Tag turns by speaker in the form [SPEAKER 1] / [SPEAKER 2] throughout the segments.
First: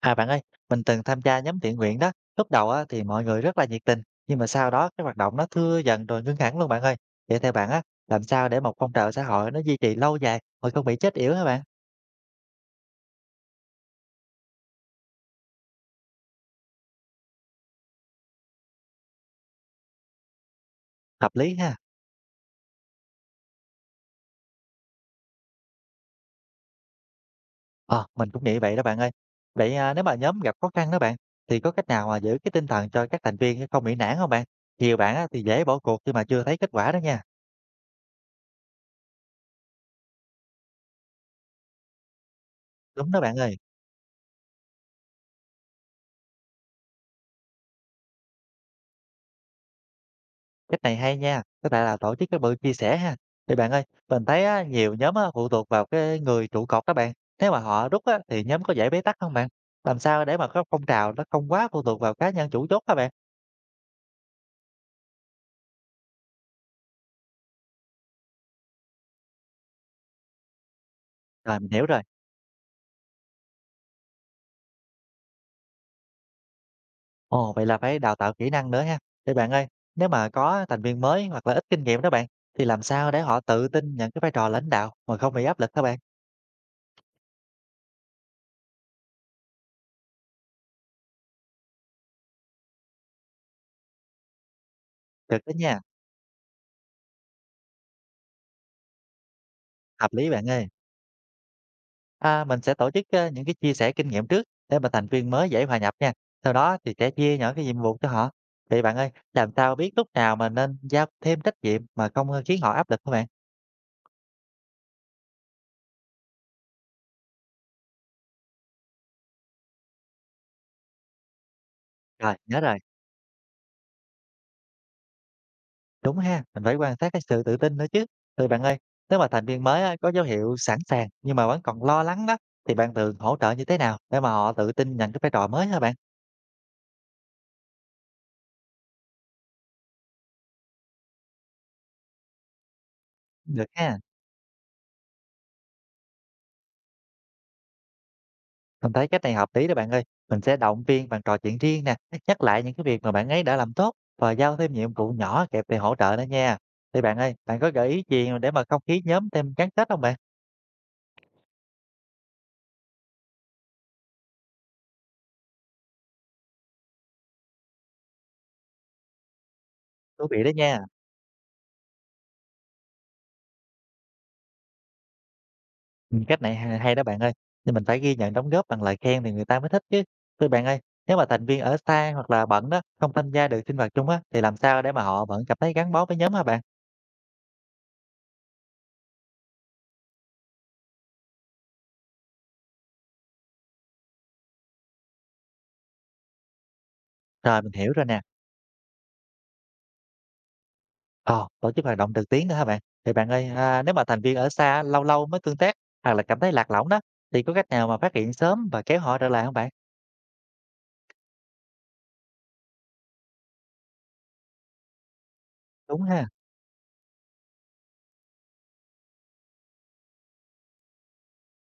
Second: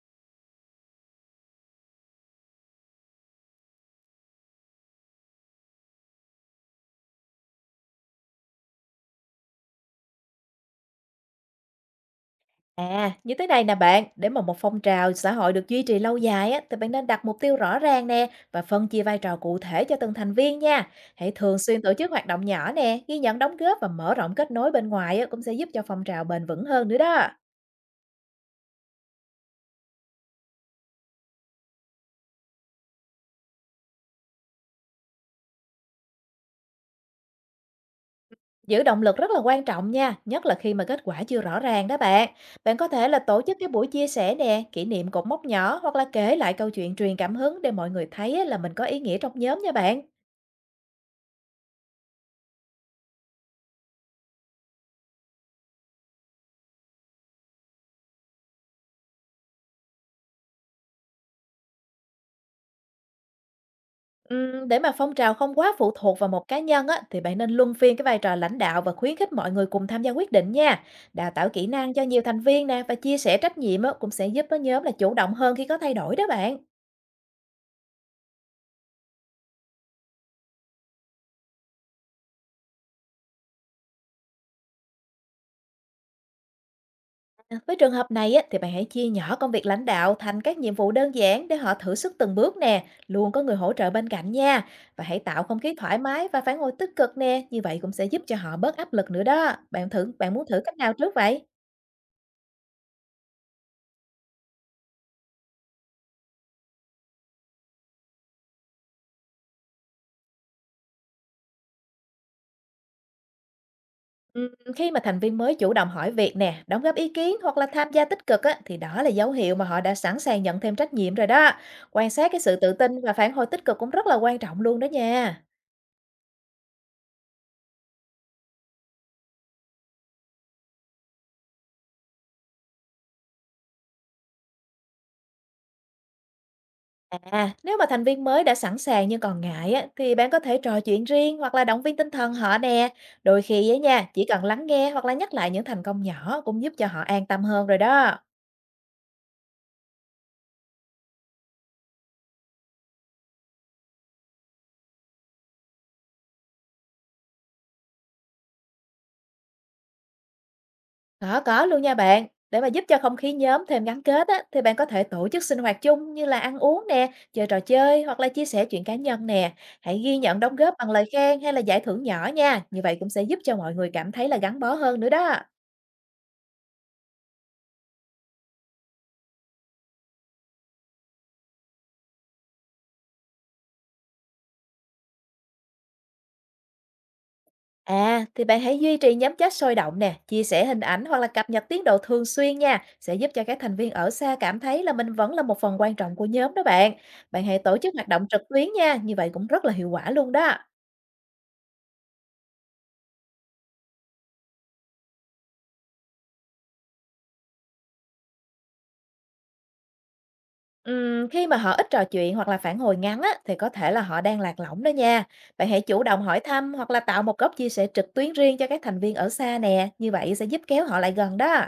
[SPEAKER 1] À bạn ơi, mình từng tham gia nhóm thiện nguyện đó. Lúc đầu á, thì mọi người rất là nhiệt tình, nhưng mà sau đó cái hoạt động nó thưa dần rồi ngưng hẳn luôn bạn ơi. Vậy theo bạn á, làm sao để một phong trào xã hội nó duy trì lâu dài mà không bị chết yểu hả bạn?
[SPEAKER 2] À, như thế này nè bạn, để mà một phong trào xã hội được duy trì lâu dài á, thì bạn nên đặt mục tiêu rõ ràng nè và phân chia vai trò cụ thể cho từng thành viên nha.
[SPEAKER 1] Hợp
[SPEAKER 2] Hãy
[SPEAKER 1] lý
[SPEAKER 2] thường
[SPEAKER 1] ha.
[SPEAKER 2] xuyên tổ chức hoạt động nhỏ nè, ghi nhận đóng góp và mở rộng kết nối bên ngoài á, cũng sẽ giúp cho phong trào bền vững hơn nữa đó.
[SPEAKER 1] Ờ, mình cũng nghĩ vậy đó bạn ơi. Vậy à, nếu mà nhóm gặp khó khăn đó bạn, thì có cách nào mà giữ cái tinh thần cho các thành viên không bị nản không bạn? Nhiều bạn á, thì dễ bỏ cuộc khi mà chưa thấy kết quả đó nha.
[SPEAKER 2] Giữ động lực rất là quan trọng nha, nhất là khi mà kết quả chưa rõ ràng đó bạn. Bạn có thể
[SPEAKER 1] Đúng
[SPEAKER 2] là
[SPEAKER 1] đó bạn
[SPEAKER 2] tổ chức
[SPEAKER 1] ơi.
[SPEAKER 2] cái buổi chia sẻ nè, kỷ niệm cột mốc nhỏ hoặc là kể lại câu chuyện truyền cảm hứng để mọi người thấy á, là mình có ý nghĩa trong nhóm nha bạn.
[SPEAKER 1] Cách này hay nha, tức lại là tổ chức cái buổi chia sẻ ha. Thì bạn ơi, mình thấy á, nhiều nhóm á, phụ thuộc vào cái người trụ cột các bạn. Nếu mà họ rút á, thì nhóm có dễ bế tắc không bạn? Làm sao để mà cái phong trào nó không quá phụ thuộc vào cá nhân chủ chốt các bạn?
[SPEAKER 2] Để mà phong trào không quá phụ thuộc vào một cá nhân á, thì bạn nên luân phiên cái vai trò lãnh đạo và khuyến khích mọi người cùng tham gia quyết định nha. Đào tạo
[SPEAKER 1] Rồi
[SPEAKER 2] kỹ
[SPEAKER 1] mình hiểu
[SPEAKER 2] năng cho
[SPEAKER 1] rồi.
[SPEAKER 2] nhiều thành viên nè và chia sẻ trách nhiệm á, cũng sẽ giúp á, nhóm là chủ động hơn khi có thay đổi đó bạn.
[SPEAKER 1] Ồ, vậy là phải đào tạo kỹ năng nữa ha. Thì bạn ơi, nếu mà có thành viên mới hoặc là ít kinh nghiệm đó bạn, thì làm sao để họ tự tin nhận cái vai trò lãnh đạo mà không bị áp lực các bạn?
[SPEAKER 2] À, với trường hợp này á, thì bạn hãy chia nhỏ công việc lãnh đạo thành các nhiệm vụ đơn giản để họ thử sức từng bước nè, luôn có người hỗ trợ bên cạnh nha. Và hãy
[SPEAKER 1] Được
[SPEAKER 2] tạo
[SPEAKER 1] đó
[SPEAKER 2] không khí
[SPEAKER 1] nha,
[SPEAKER 2] thoải mái và phản hồi tích cực nè, như vậy cũng sẽ giúp cho họ bớt áp lực nữa đó.
[SPEAKER 1] hợp lý
[SPEAKER 2] Bạn muốn
[SPEAKER 1] bạn
[SPEAKER 2] thử
[SPEAKER 1] ơi.
[SPEAKER 2] cách nào trước vậy?
[SPEAKER 1] À, mình sẽ tổ chức, những cái chia sẻ kinh nghiệm trước để mà thành viên mới dễ hòa nhập nha, sau đó thì sẽ chia nhỏ cái nhiệm vụ cho họ. Vậy bạn ơi, làm sao biết lúc nào mà nên giao thêm trách nhiệm mà không, khiến họ áp lực hả bạn?
[SPEAKER 2] Ừm, Khi mà thành viên mới chủ động hỏi việc nè, đóng góp ý kiến hoặc là tham gia tích cực á, thì đó là dấu hiệu mà họ đã sẵn sàng nhận thêm trách nhiệm rồi đó. Quan sát
[SPEAKER 1] Rồi,
[SPEAKER 2] cái sự
[SPEAKER 1] nhớ
[SPEAKER 2] tự
[SPEAKER 1] rồi,
[SPEAKER 2] tin và phản hồi tích cực cũng rất là quan trọng luôn đó nha.
[SPEAKER 1] đúng ha, mình phải quan sát cái sự tự tin nữa chứ. Rồi bạn ơi, nếu mà thành viên mới á có dấu hiệu sẵn sàng nhưng mà vẫn còn lo lắng đó, thì bạn thường hỗ trợ như thế nào để mà họ tự tin nhận cái vai trò mới hả bạn?
[SPEAKER 2] À, nếu mà thành viên mới đã sẵn sàng nhưng còn ngại á, thì bạn có thể trò chuyện riêng hoặc là động viên tinh thần họ nè. Đôi khi
[SPEAKER 1] Được
[SPEAKER 2] á
[SPEAKER 1] ha.
[SPEAKER 2] nha, chỉ cần lắng nghe hoặc là nhắc lại những thành công nhỏ cũng giúp cho họ an tâm hơn rồi đó.
[SPEAKER 1] Mình thấy cách này hợp lý đó bạn ơi. Mình sẽ động viên bằng trò chuyện riêng nè, nhắc lại những cái việc mà bạn ấy đã làm tốt và giao thêm nhiệm vụ nhỏ kịp thời hỗ trợ nữa nha. Thì bạn ơi, bạn có gợi ý gì để mà không khí nhóm thêm gắn kết không bạn?
[SPEAKER 2] Có luôn nha bạn. Để mà giúp cho không khí nhóm thêm gắn kết á, thì bạn có thể tổ chức sinh hoạt chung như là ăn uống nè, chơi trò chơi hoặc là chia sẻ chuyện cá nhân nè. Hãy ghi
[SPEAKER 1] Thú
[SPEAKER 2] nhận
[SPEAKER 1] vị đó
[SPEAKER 2] đóng góp
[SPEAKER 1] nha.
[SPEAKER 2] bằng lời khen hay là giải thưởng nhỏ nha. Như vậy cũng sẽ giúp cho mọi người cảm thấy là gắn bó hơn nữa đó.
[SPEAKER 1] Ừ, cách này hay, hay đó bạn ơi. Nhưng mình phải ghi nhận đóng góp bằng lời khen thì người ta mới thích chứ. Thì bạn ơi, nếu mà thành viên ở xa hoặc là bận đó, không tham gia được sinh hoạt chung á, thì làm sao để mà họ vẫn cảm thấy gắn bó với nhóm hả bạn?
[SPEAKER 2] À, thì bạn hãy duy trì nhóm chat sôi động nè, chia sẻ hình ảnh hoặc là cập nhật tiến độ thường xuyên nha, sẽ giúp cho các thành viên ở xa cảm thấy là mình vẫn là một phần quan trọng của nhóm đó bạn. Bạn hãy
[SPEAKER 1] Rồi, mình
[SPEAKER 2] tổ
[SPEAKER 1] hiểu
[SPEAKER 2] chức
[SPEAKER 1] rồi
[SPEAKER 2] hoạt
[SPEAKER 1] nè.
[SPEAKER 2] động trực tuyến nha, như vậy cũng rất là hiệu quả luôn đó.
[SPEAKER 1] Ờ, tổ chức hoạt động trực tuyến nữa hả bạn? Thì bạn ơi, à, nếu mà thành viên ở xa lâu lâu mới tương tác hoặc là cảm thấy lạc lõng đó, thì có cách nào mà phát hiện sớm và kéo họ trở lại không bạn?
[SPEAKER 2] Khi mà họ ít trò chuyện hoặc là phản hồi ngắn á, thì có thể là họ đang lạc lõng đó nha. Bạn hãy chủ
[SPEAKER 1] Đúng
[SPEAKER 2] động
[SPEAKER 1] ha.
[SPEAKER 2] hỏi thăm hoặc là tạo một góc chia sẻ trực tuyến riêng cho các thành viên ở xa nè, như vậy sẽ giúp kéo họ lại gần đó.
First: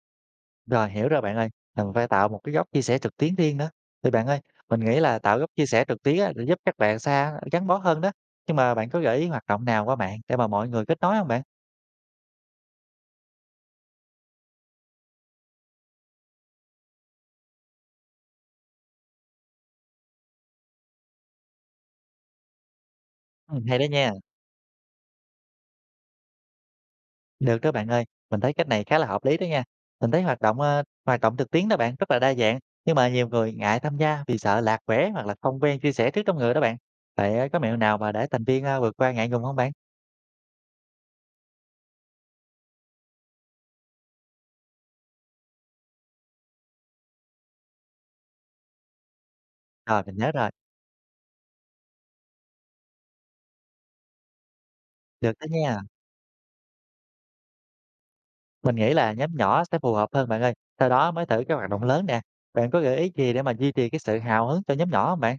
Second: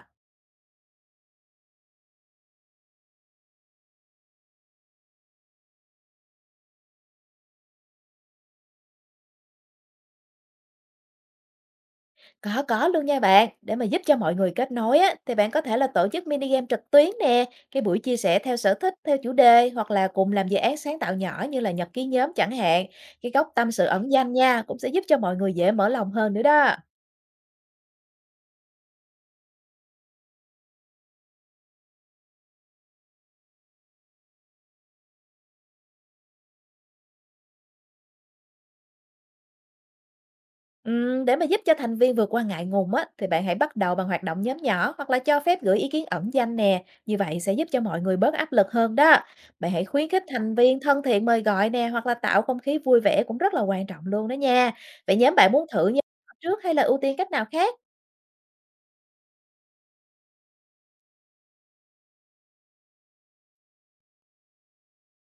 [SPEAKER 1] Rồi, hiểu rồi bạn ơi. Là mình phải tạo một cái góc chia sẻ trực tuyến riêng nữa. Thì bạn ơi, mình nghĩ là tạo góc chia sẻ trực tuyến á, để giúp các bạn xa gắn bó hơn đó. Nhưng mà bạn có gợi ý hoạt động nào qua mạng để mà mọi người kết nối không bạn?
[SPEAKER 2] Có luôn nha bạn, để mà giúp cho mọi người kết nối á, thì bạn có thể là tổ chức mini game trực tuyến nè, cái buổi chia sẻ theo sở thích, theo chủ đề hoặc là cùng làm dự án sáng tạo nhỏ như là nhật ký nhóm chẳng hạn. Cái góc
[SPEAKER 1] Ừ,
[SPEAKER 2] tâm
[SPEAKER 1] hay đó
[SPEAKER 2] sự ẩn
[SPEAKER 1] nha.
[SPEAKER 2] danh nha, cũng sẽ giúp cho mọi người dễ mở lòng hơn nữa đó.
[SPEAKER 1] Được đó bạn ơi, mình thấy cách này khá là hợp lý đó nha. Mình thấy hoạt động hoạt động thực tiễn đó bạn rất là đa dạng, nhưng mà nhiều người ngại tham gia vì sợ lạc quẻ hoặc là không quen chia sẻ trước đông người đó bạn. Vậy có mẹo nào mà để thành viên vượt qua ngại ngùng không bạn?
[SPEAKER 2] Để mà giúp cho thành viên vượt qua ngại ngùng á, thì bạn hãy bắt đầu bằng hoạt động nhóm nhỏ hoặc là cho phép gửi ý kiến ẩn danh nè. Như vậy sẽ giúp cho mọi người bớt áp lực hơn đó. Bạn hãy
[SPEAKER 1] Rồi
[SPEAKER 2] khuyến
[SPEAKER 1] mình
[SPEAKER 2] khích
[SPEAKER 1] nhớ rồi,
[SPEAKER 2] thành viên thân thiện mời gọi nè hoặc là tạo không khí vui vẻ cũng rất là quan trọng luôn đó nha. Vậy
[SPEAKER 1] được
[SPEAKER 2] nhóm
[SPEAKER 1] đó
[SPEAKER 2] bạn muốn
[SPEAKER 1] nha.
[SPEAKER 2] thử như trước hay là ưu tiên cách nào khác?
[SPEAKER 1] Mình nghĩ là nhóm nhỏ sẽ phù hợp hơn bạn ơi. Sau đó mới thử cái hoạt động lớn nè. Bạn có gợi ý gì để mà duy trì cái sự hào hứng cho nhóm nhỏ không bạn?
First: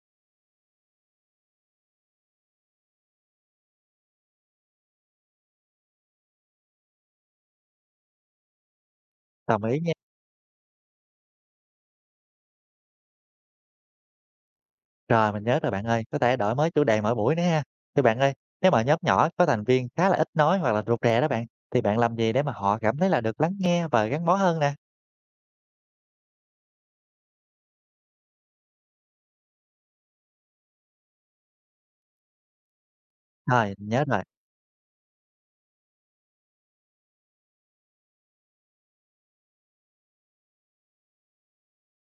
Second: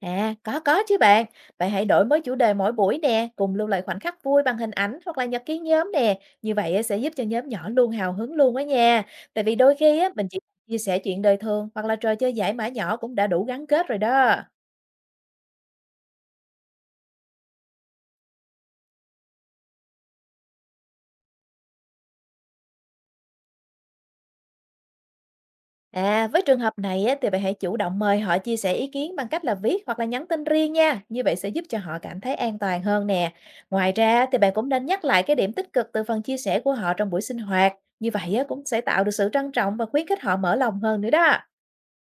[SPEAKER 2] À, có chứ bạn. Bạn hãy đổi mới chủ đề mỗi buổi nè, cùng lưu lại khoảnh khắc vui bằng hình ảnh hoặc là nhật ký nhóm nè. Như vậy á, sẽ giúp cho nhóm nhỏ luôn hào hứng luôn á nha. Tại vì
[SPEAKER 1] Đồng
[SPEAKER 2] đôi
[SPEAKER 1] ý nha.
[SPEAKER 2] khi á, mình chỉ chia sẻ chuyện đời thường hoặc là trò chơi giải mã nhỏ cũng đã đủ gắn kết rồi đó.
[SPEAKER 1] Rồi, mình nhớ rồi bạn ơi, có thể đổi mới chủ đề mỗi buổi nữa ha. Thì bạn ơi, nếu mà nhóm nhỏ có thành viên khá là ít nói hoặc là rụt rè đó bạn, thì bạn làm gì để mà họ cảm thấy là được lắng nghe và gắn bó hơn nè?
[SPEAKER 2] À, với trường hợp này á, thì bạn hãy chủ động mời họ chia sẻ ý kiến bằng cách là viết hoặc là nhắn tin riêng nha. Như vậy sẽ giúp cho họ cảm thấy an toàn hơn nè.
[SPEAKER 1] Rồi, mình
[SPEAKER 2] Ngoài
[SPEAKER 1] nhớ rồi.
[SPEAKER 2] ra thì bạn cũng nên nhắc lại cái điểm tích cực từ phần chia sẻ của họ trong buổi sinh hoạt. Như vậy á, cũng sẽ tạo được sự trân trọng và khuyến khích họ mở lòng hơn nữa đó.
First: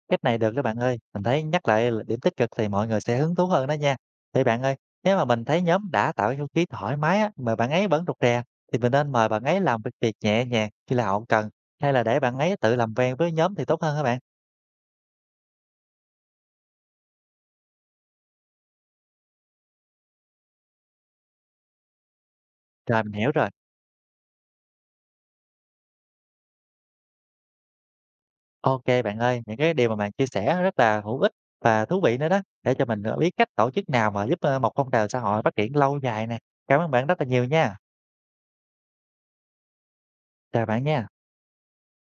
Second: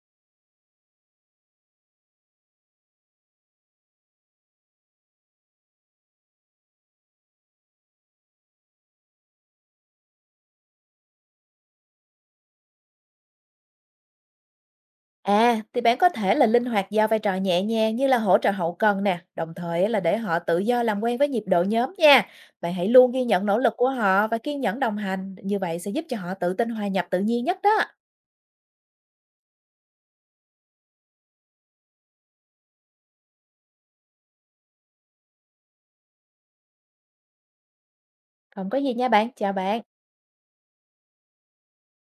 [SPEAKER 1] Cách này được đó bạn ơi. Mình thấy nhắc lại là điểm tích cực thì mọi người sẽ hứng thú hơn đó nha. Thì bạn ơi, nếu mà mình thấy nhóm đã tạo cái không khí thoải mái á, mà bạn ấy vẫn rụt rè, thì mình nên mời bạn ấy làm việc việc nhẹ nhàng khi là họ cần, hay là để bạn ấy tự làm quen với nhóm thì tốt hơn các bạn?
[SPEAKER 2] À, thì bạn có thể là linh hoạt giao vai trò nhẹ nhàng như là hỗ trợ hậu cần nè, đồng thời á, là để họ tự do làm quen với nhịp độ nhóm nha. Bạn hãy
[SPEAKER 1] Rồi,
[SPEAKER 2] luôn
[SPEAKER 1] mình
[SPEAKER 2] ghi
[SPEAKER 1] hiểu
[SPEAKER 2] nhận
[SPEAKER 1] rồi.
[SPEAKER 2] nỗ lực của họ và kiên nhẫn đồng hành, như vậy sẽ giúp cho họ tự tin hòa nhập tự nhiên nhất đó.
[SPEAKER 1] OK bạn ơi, những cái điều mà bạn chia sẻ rất là hữu ích và thú vị nữa đó, để cho mình, biết cách tổ chức nào mà giúp, một phong trào xã hội phát triển lâu dài nè. Cảm ơn bạn rất là nhiều nha.
[SPEAKER 2] Không có gì nha bạn, chào bạn.
[SPEAKER 1] Chào bạn nha.